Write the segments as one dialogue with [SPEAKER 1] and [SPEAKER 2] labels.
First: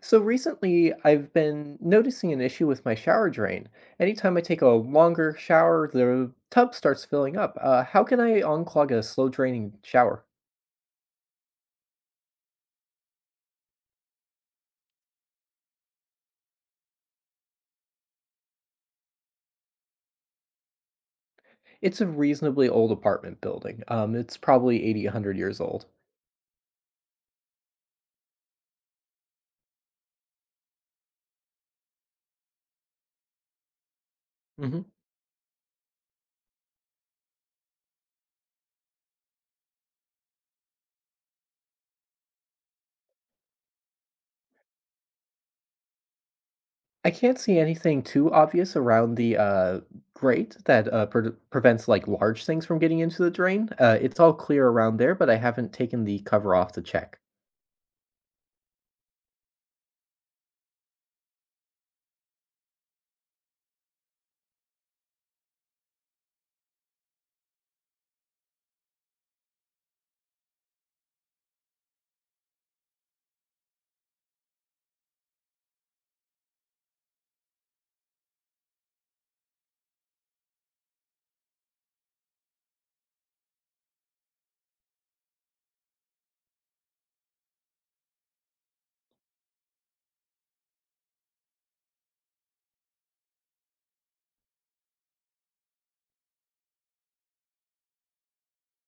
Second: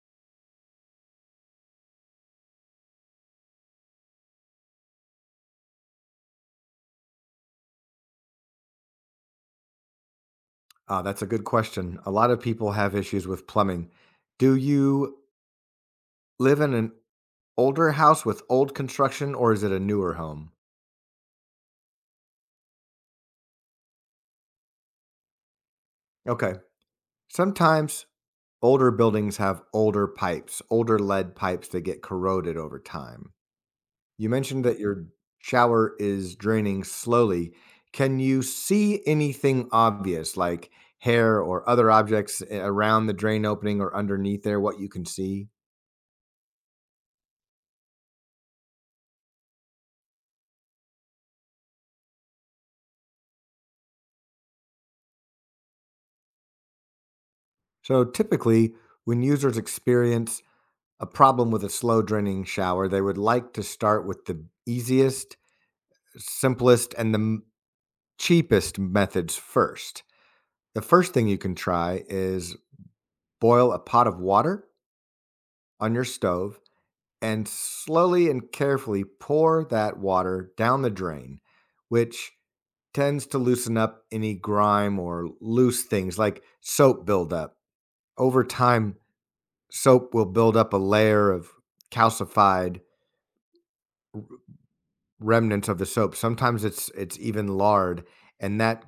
[SPEAKER 1] So recently, I've been noticing an issue with my shower drain. Anytime I take a longer shower, the tub starts filling up. How can I unclog a slow draining shower?
[SPEAKER 2] Ah, that's a good question. A lot of people have issues with plumbing. Do you live in an older house with old construction, or is it a newer home?
[SPEAKER 1] It's a reasonably old apartment building. It's probably 80, 100 years old.
[SPEAKER 2] Okay. Sometimes older buildings have older pipes, older lead pipes that get corroded over time. You mentioned that
[SPEAKER 1] hmm
[SPEAKER 2] your shower is draining slowly. Can you see anything obvious like hair or other objects around the drain opening or underneath there, what you can see?
[SPEAKER 1] I can't see anything too obvious around the grate that prevents like large things from getting into the drain. It's all clear around there, but I haven't taken the cover off to check.
[SPEAKER 2] So typically, when users experience a problem with a slow draining shower, they would like to start with the easiest, simplest, and the cheapest methods first. The first thing you can try is boil a pot of water on your stove and slowly and carefully pour that water down the drain, which tends to loosen up any grime or loose things like soap buildup. Over time, soap will build up a layer of calcified remnants of the soap. Sometimes it's even lard, and that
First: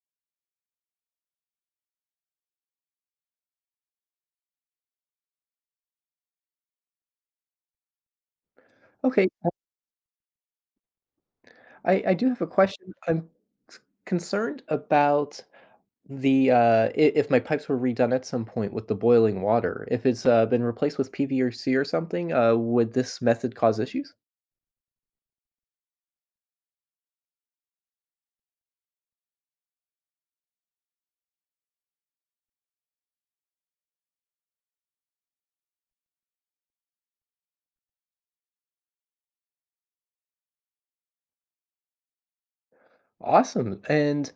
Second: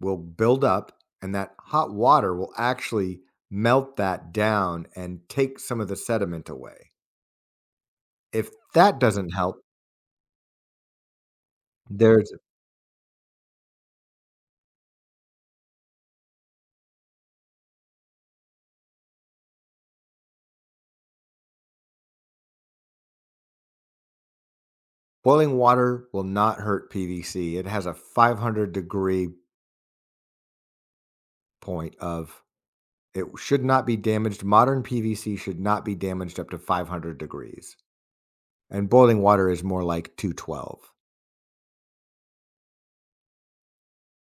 [SPEAKER 2] will build up and that hot water will actually melt that down and take some of the sediment away. If that
[SPEAKER 1] Okay,
[SPEAKER 2] doesn't help.
[SPEAKER 1] I do
[SPEAKER 2] There's
[SPEAKER 1] have a question. I'm c- concerned about the if my pipes were redone at some point with the boiling water. If it's been replaced with PVC or C or something, would this method cause issues?
[SPEAKER 2] Boiling water will not hurt PVC. It has a 500-degree point of. It should not be damaged. Modern PVC should not be damaged up to 500 degrees. And boiling water is more like 212.
[SPEAKER 1] Awesome. And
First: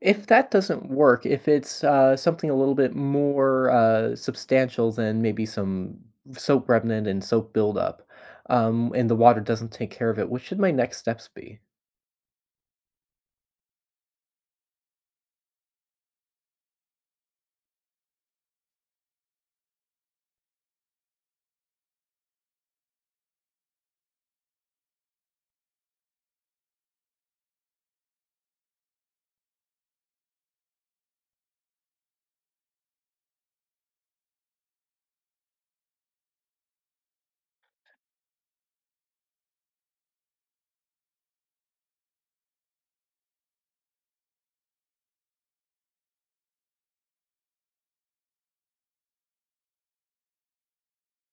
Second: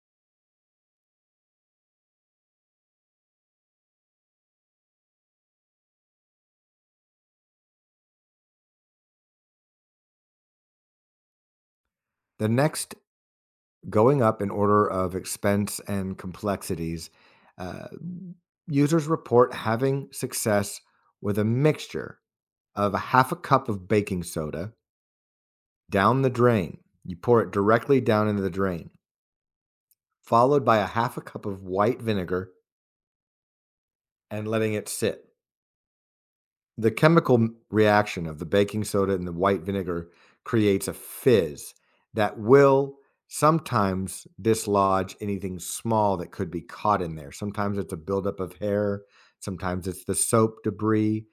[SPEAKER 1] if that doesn't work, if it's something a little bit more substantial than maybe some soap remnant and soap buildup, and the water doesn't take care of it, what should my next steps be?
[SPEAKER 2] The next Going up in order of expense and complexities, uh, users report having success with a mixture of a half a cup of baking soda down the drain. You pour it directly down into the drain, followed by a half a cup of white vinegar and letting it sit. The chemical reaction of the baking soda and the white vinegar creates a fizz that will sometimes dislodge anything small that could be caught in there. Sometimes it's a buildup of hair, sometimes it's the soap debris,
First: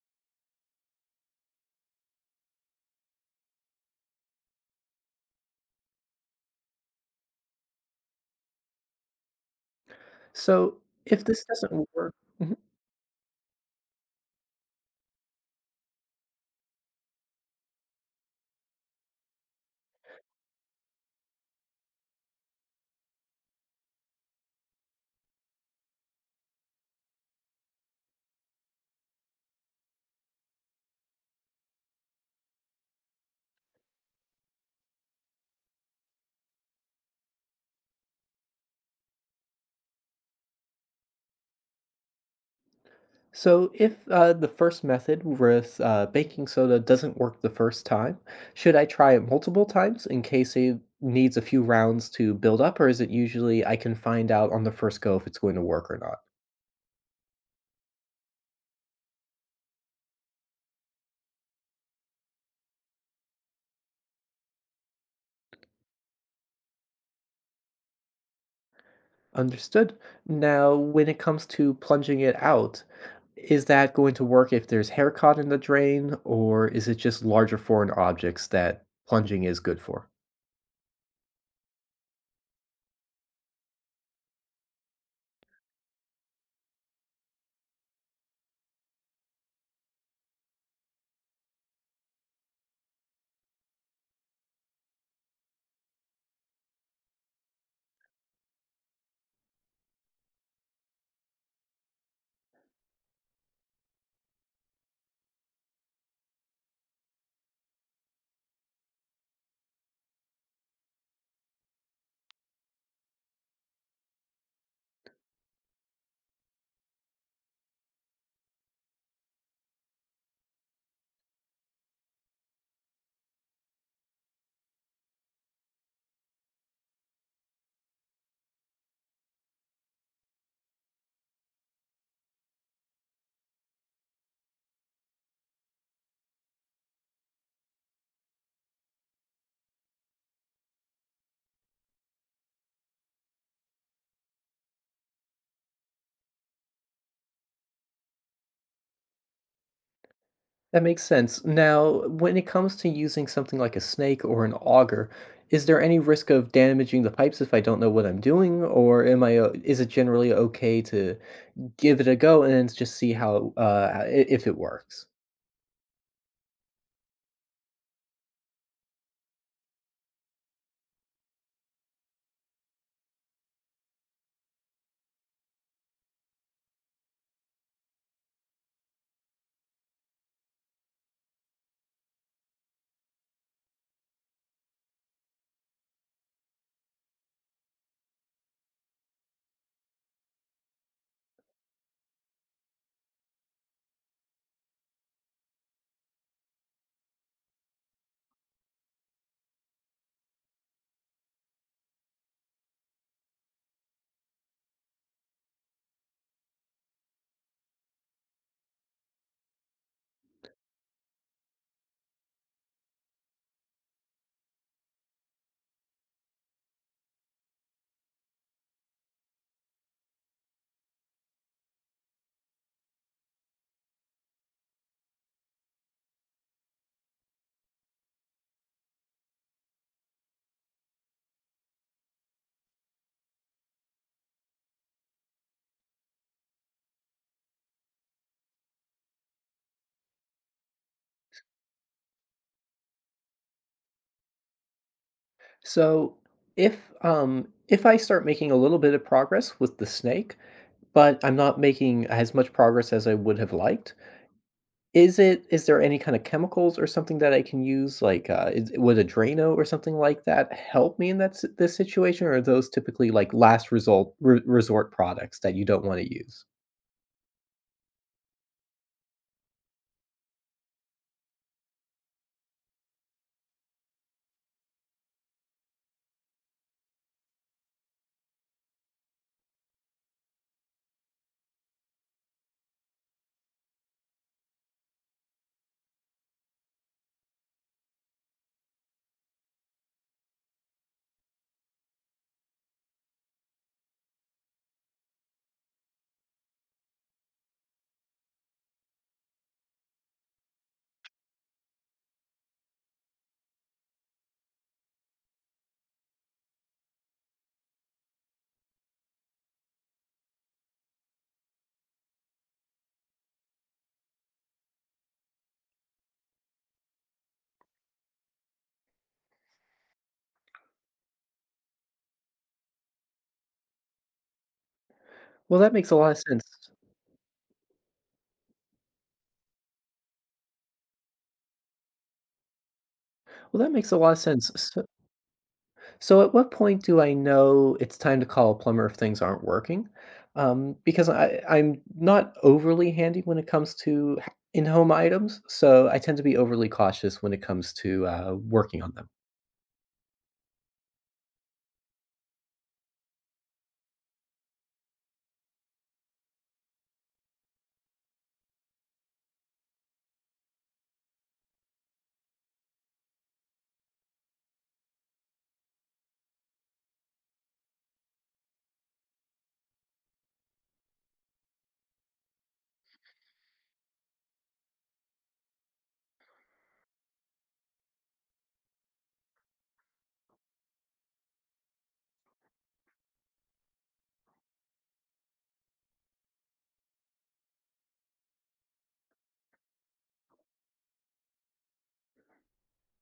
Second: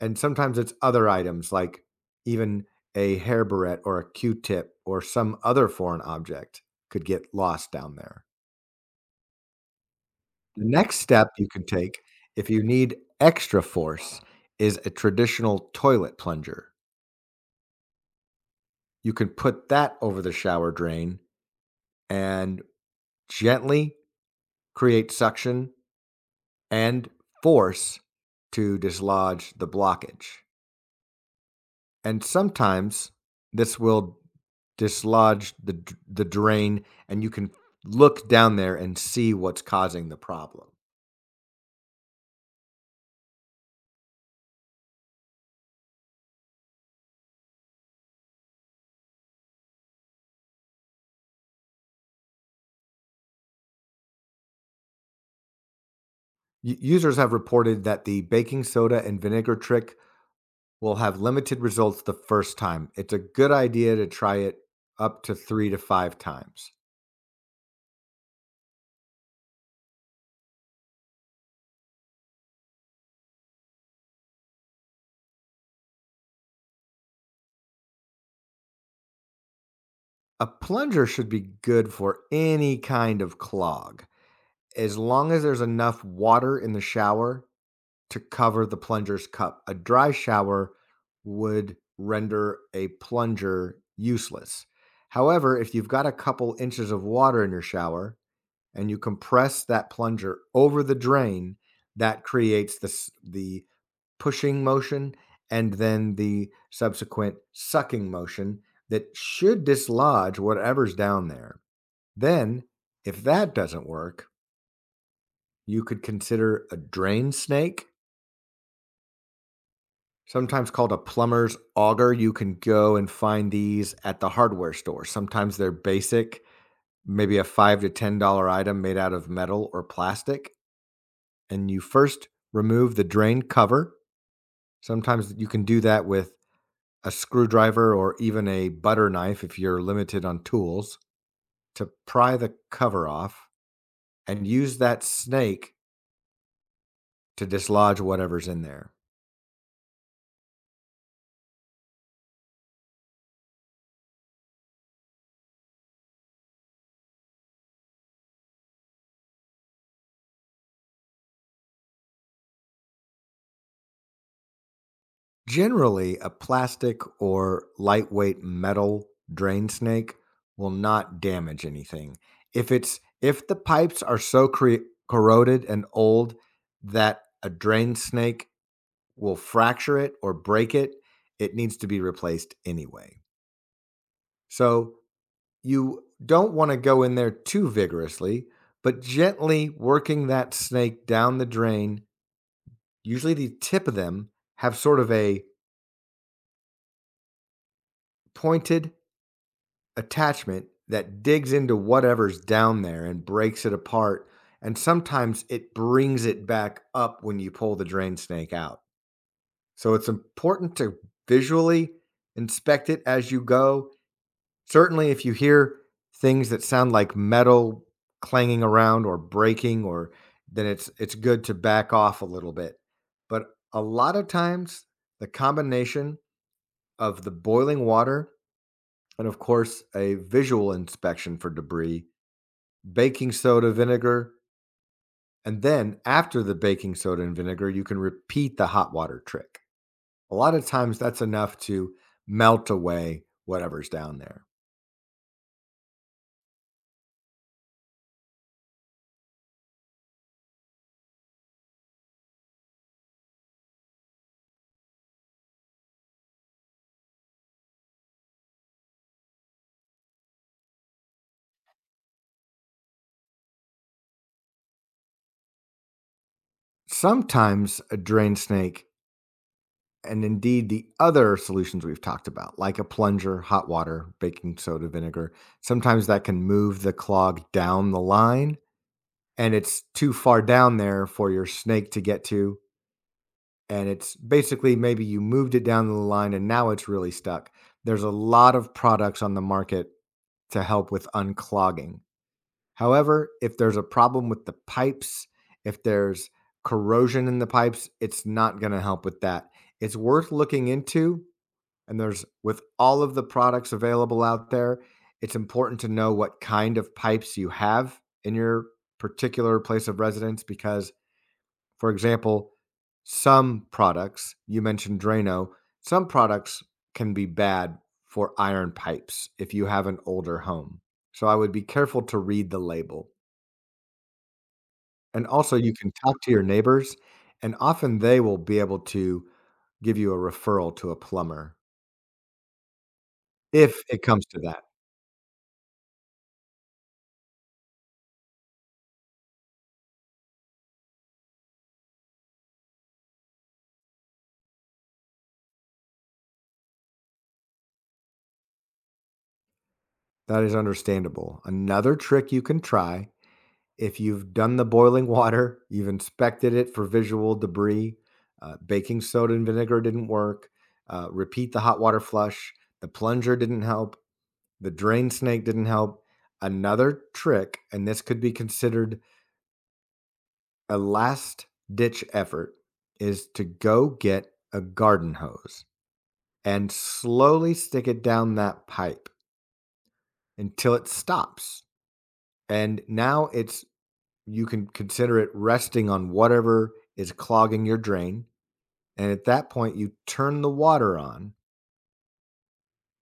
[SPEAKER 2] and sometimes it's other items like even a hair barrette or a q tip or some other foreign object could get lost down there. The
[SPEAKER 1] So
[SPEAKER 2] next
[SPEAKER 1] if
[SPEAKER 2] step
[SPEAKER 1] this
[SPEAKER 2] you can
[SPEAKER 1] doesn't
[SPEAKER 2] take
[SPEAKER 1] work,
[SPEAKER 2] if
[SPEAKER 1] mm-hmm.
[SPEAKER 2] you need extra force is a traditional toilet plunger. You can put that over the shower drain and gently create suction and force to dislodge the blockage. And sometimes this will dislodge the drain, and you can look down there and see what's causing the problem.
[SPEAKER 1] So, if the first method with baking soda doesn't work the first time, should I try it multiple times in case it needs a few rounds to build up, or is it usually I can find out on the first go if it's going to work or not?
[SPEAKER 2] Users have reported that the baking soda and vinegar trick will have limited results the first time. It's a good idea to try it up to 3 to 5 times.
[SPEAKER 1] Understood. Now, when it comes to plunging it out, is that going to work if there's hair caught in the drain, or is it just larger foreign objects that plunging is good for?
[SPEAKER 2] A plunger should be good for any kind of clog, as long as there's enough water in the shower to cover the plunger's cup. A dry shower would render a plunger useless. However, if you've got a couple inches of water in your shower and you compress that plunger over the drain, that creates the pushing motion and then the subsequent sucking motion that should dislodge whatever's down there. Then, if that doesn't work, you could consider a drain snake, sometimes called a plumber's auger. You can go and find these at the hardware store. Sometimes they're basic, maybe a $5 to $10 item made out of metal or plastic. And you first remove the drain cover. Sometimes you can do that with a screwdriver or even a butter knife if you're limited on tools to pry the cover off and use that snake to dislodge whatever's in there.
[SPEAKER 1] That makes sense. Now, when it comes to using something like a snake or an auger, is there any risk of damaging the pipes if I don't know what I'm doing, or am I? O- Is it generally okay to give it a go and then just see how if it works?
[SPEAKER 2] Generally, a plastic or lightweight metal drain snake will not damage anything. If it's if the pipes are so corroded and old that a drain snake will fracture it or break it, it needs to be replaced anyway. So, you don't want to go in there too vigorously, but gently working that snake down the drain. Usually, the tip of them have sort of a pointed attachment that digs into whatever's down there and breaks it apart. And sometimes it brings it back up when you pull the drain snake out. So, it's important to visually inspect it as you go. Certainly, if you hear things that sound like metal clanging around or breaking or, then it's good to back off a little bit. But a lot of times, the combination of the boiling water and, of course, a visual inspection for debris, baking soda, vinegar, and then after the baking soda and vinegar, you can repeat the hot water trick. A lot of times that's enough to melt away whatever's down there.
[SPEAKER 1] So, if I start making a little bit of progress with the snake, but I'm not making as much progress as I would have liked, is there any kind of chemicals or something that I can use? Like, is would a Drano or something like that help me in that si this situation, or are those typically, like, last result re resort products that you don't wanna use?
[SPEAKER 2] Sometimes a drain snake, and indeed the other solutions we've talked about, like a plunger, hot water, baking soda, vinegar, sometimes that can move the clog down the line, and it's too far down there for your snake to get to. And it's basically, maybe you moved it down the line and now it's really stuck. There's a lot of products on the market to help with unclogging. However, if there's a problem with the pipes, if there's corrosion in the pipes, it's not going to help with that. It's worth looking into, and there's, with all of the products available out there, it's important to know what kind of pipes you have in your particular place of residence because, for example, some products, you mentioned Drano, some products can be bad for iron pipes if you have an older home. So I would be careful to read the label. And also,
[SPEAKER 1] Well,
[SPEAKER 2] you
[SPEAKER 1] that
[SPEAKER 2] can
[SPEAKER 1] makes a lot of
[SPEAKER 2] talk to your
[SPEAKER 1] sense.
[SPEAKER 2] neighbors, and often they will be able to give you a referral to a plumber
[SPEAKER 1] Well, that
[SPEAKER 2] if
[SPEAKER 1] makes a
[SPEAKER 2] it
[SPEAKER 1] lot of
[SPEAKER 2] comes to
[SPEAKER 1] sense.
[SPEAKER 2] that.
[SPEAKER 1] So at what point do I know it's time to call a plumber if things aren't working? Because I'm not overly handy when it comes to h in-home items, so I tend to be overly cautious when it comes to, working on them.
[SPEAKER 2] That is understandable. Another trick you can try, if you've done the boiling water, you've inspected it for visual debris, baking soda and vinegar didn't work, repeat the hot water flush, the plunger didn't help, the drain snake didn't help. Another trick, and this could be considered a last ditch effort, is to go get a garden hose and slowly stick it down that pipe until it stops. And now it's you can consider it resting on whatever is clogging your drain. And at that point, you turn the water on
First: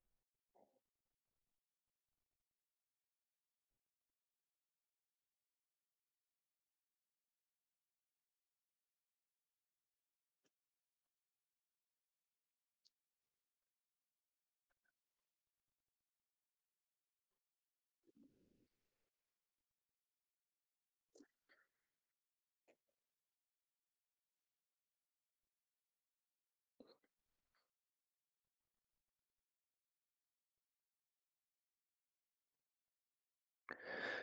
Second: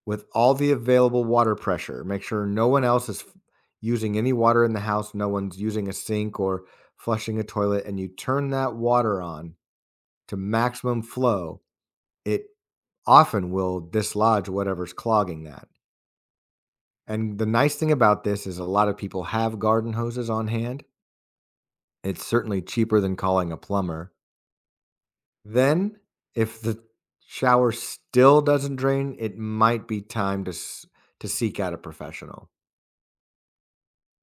[SPEAKER 2] with all the available water pressure. Make sure no one else is using any water in the house, no one's using a sink or flushing a toilet, and you turn that water on to maximum flow. It often will dislodge whatever's clogging that. And the nice thing about this is a lot of people have garden hoses on hand. It's certainly cheaper than calling a plumber. Then, if the shower still doesn't drain, it might be time to seek out a professional.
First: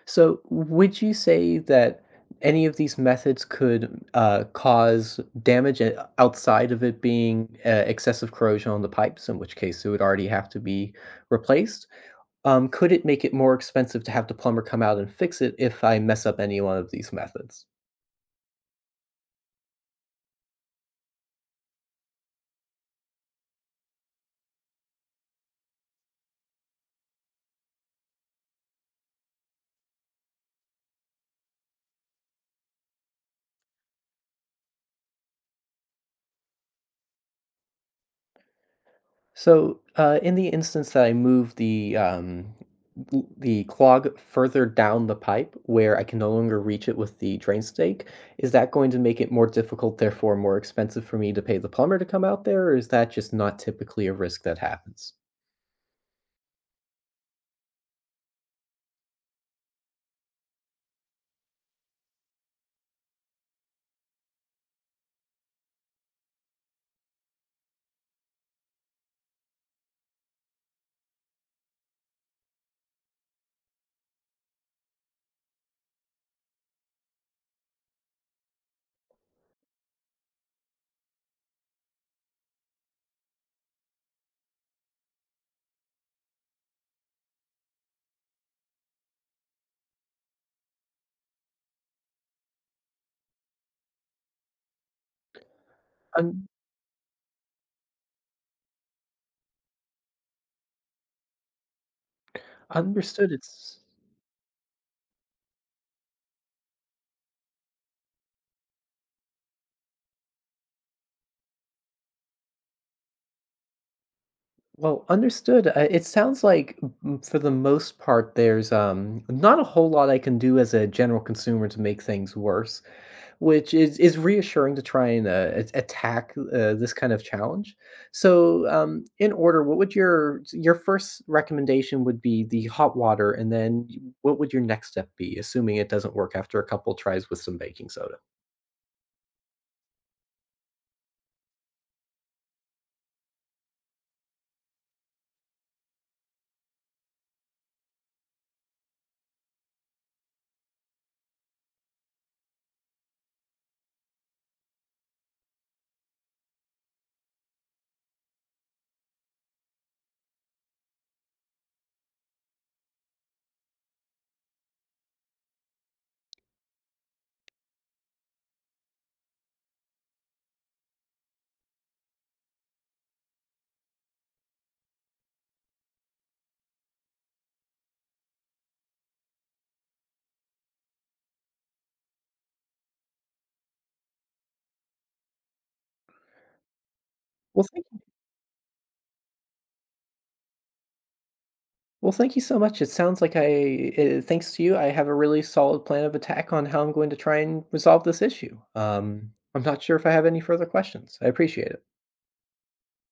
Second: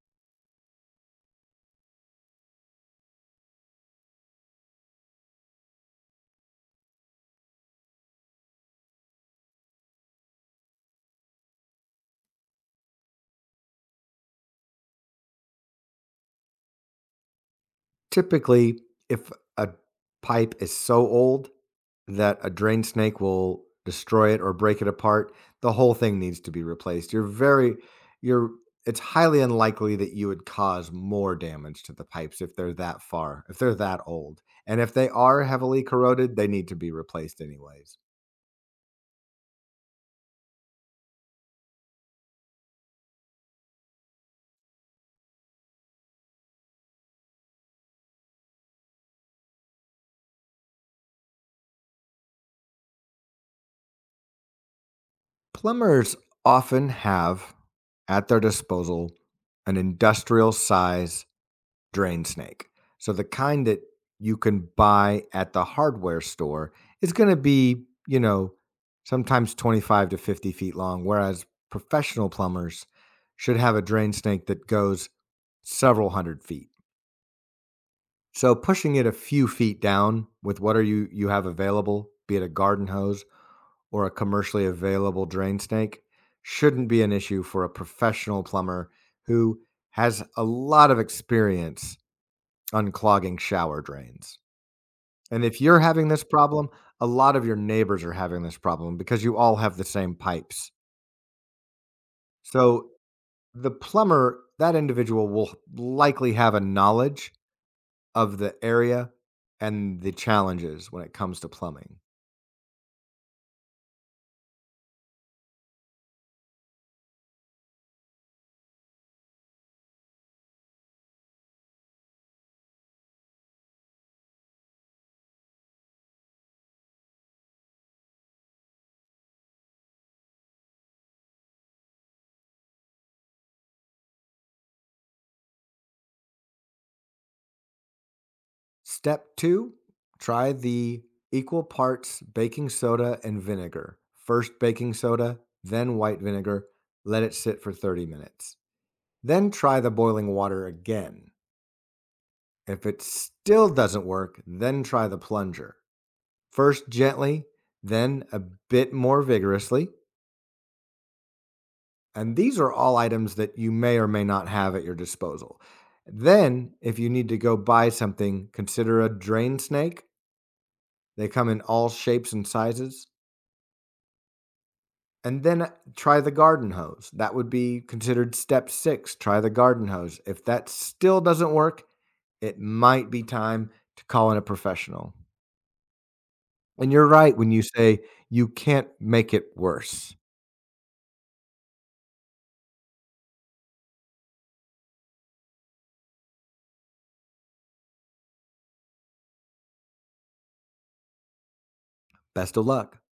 [SPEAKER 1] So, would you say that any of these methods could cause damage outside of it being excessive corrosion on the pipes, in which case it would already have to be replaced? Could it make it more expensive to have the plumber come out and fix it if I mess up any one of these methods?
[SPEAKER 2] Typically, if a pipe is so old that a drain snake will destroy it or break it apart, the whole thing needs to be replaced. You're very you're it's highly unlikely that you would cause more damage to the pipes if they're that far, if they're that old. And if they are heavily corroded, they need to be replaced anyways.
[SPEAKER 1] So, in the instance that I move the the clog further down the pipe where I can no longer reach it with the drain stake, is that going to make it more difficult, therefore more expensive for me to pay the plumber to come out there, or is that just not typically a risk that happens?
[SPEAKER 2] Plumbers often have at their disposal an industrial size drain snake. So the kind that you can buy at the hardware store is going to be, you know, sometimes 25 to 50 feet long, whereas professional plumbers should have a drain snake that goes several hundred feet. So pushing it a few feet down with what are you you have available, be it a garden hose or a commercially available drain snake, shouldn't be an issue for a professional plumber who has a lot of experience unclogging shower drains. And if you're having this
[SPEAKER 1] Un-
[SPEAKER 2] problem, a lot of your neighbors are having this problem because you all have the same pipes. So
[SPEAKER 1] Understood.
[SPEAKER 2] the
[SPEAKER 1] It's
[SPEAKER 2] plumber, that individual will likely have a knowledge of the area and the challenges when it comes to plumbing.
[SPEAKER 1] well understood. It sounds like for the most part, there's not a whole lot I can do as a general consumer to make things worse, which is reassuring to try and attack this kind of challenge. So, in order, what would your first recommendation would be the hot water, and then what would your next step be, assuming it doesn't work after a couple tries with some baking soda?
[SPEAKER 2] Step two, try the equal parts baking soda and vinegar. First baking soda, then white vinegar. Let it sit for 30 minutes. Then try the boiling water again. If it still doesn't work, then try the plunger. First gently, then a bit more vigorously. And these are all items that you may or may not have at your disposal. Then, if you need to go buy something, consider a drain snake. They come in all shapes and sizes, and then try the garden hose. That would be considered step six. Try the garden hose. If that still doesn't work, it might be time to call in a professional. And you're right when you
[SPEAKER 1] Well, thank
[SPEAKER 2] say
[SPEAKER 1] you.
[SPEAKER 2] you can't make it worse.
[SPEAKER 1] Well, thank you so much. It sounds like thanks to you, I have a really solid plan of attack on how I'm going to try and resolve this issue. I'm not sure if I have any further questions. I appreciate it.
[SPEAKER 2] Best of luck.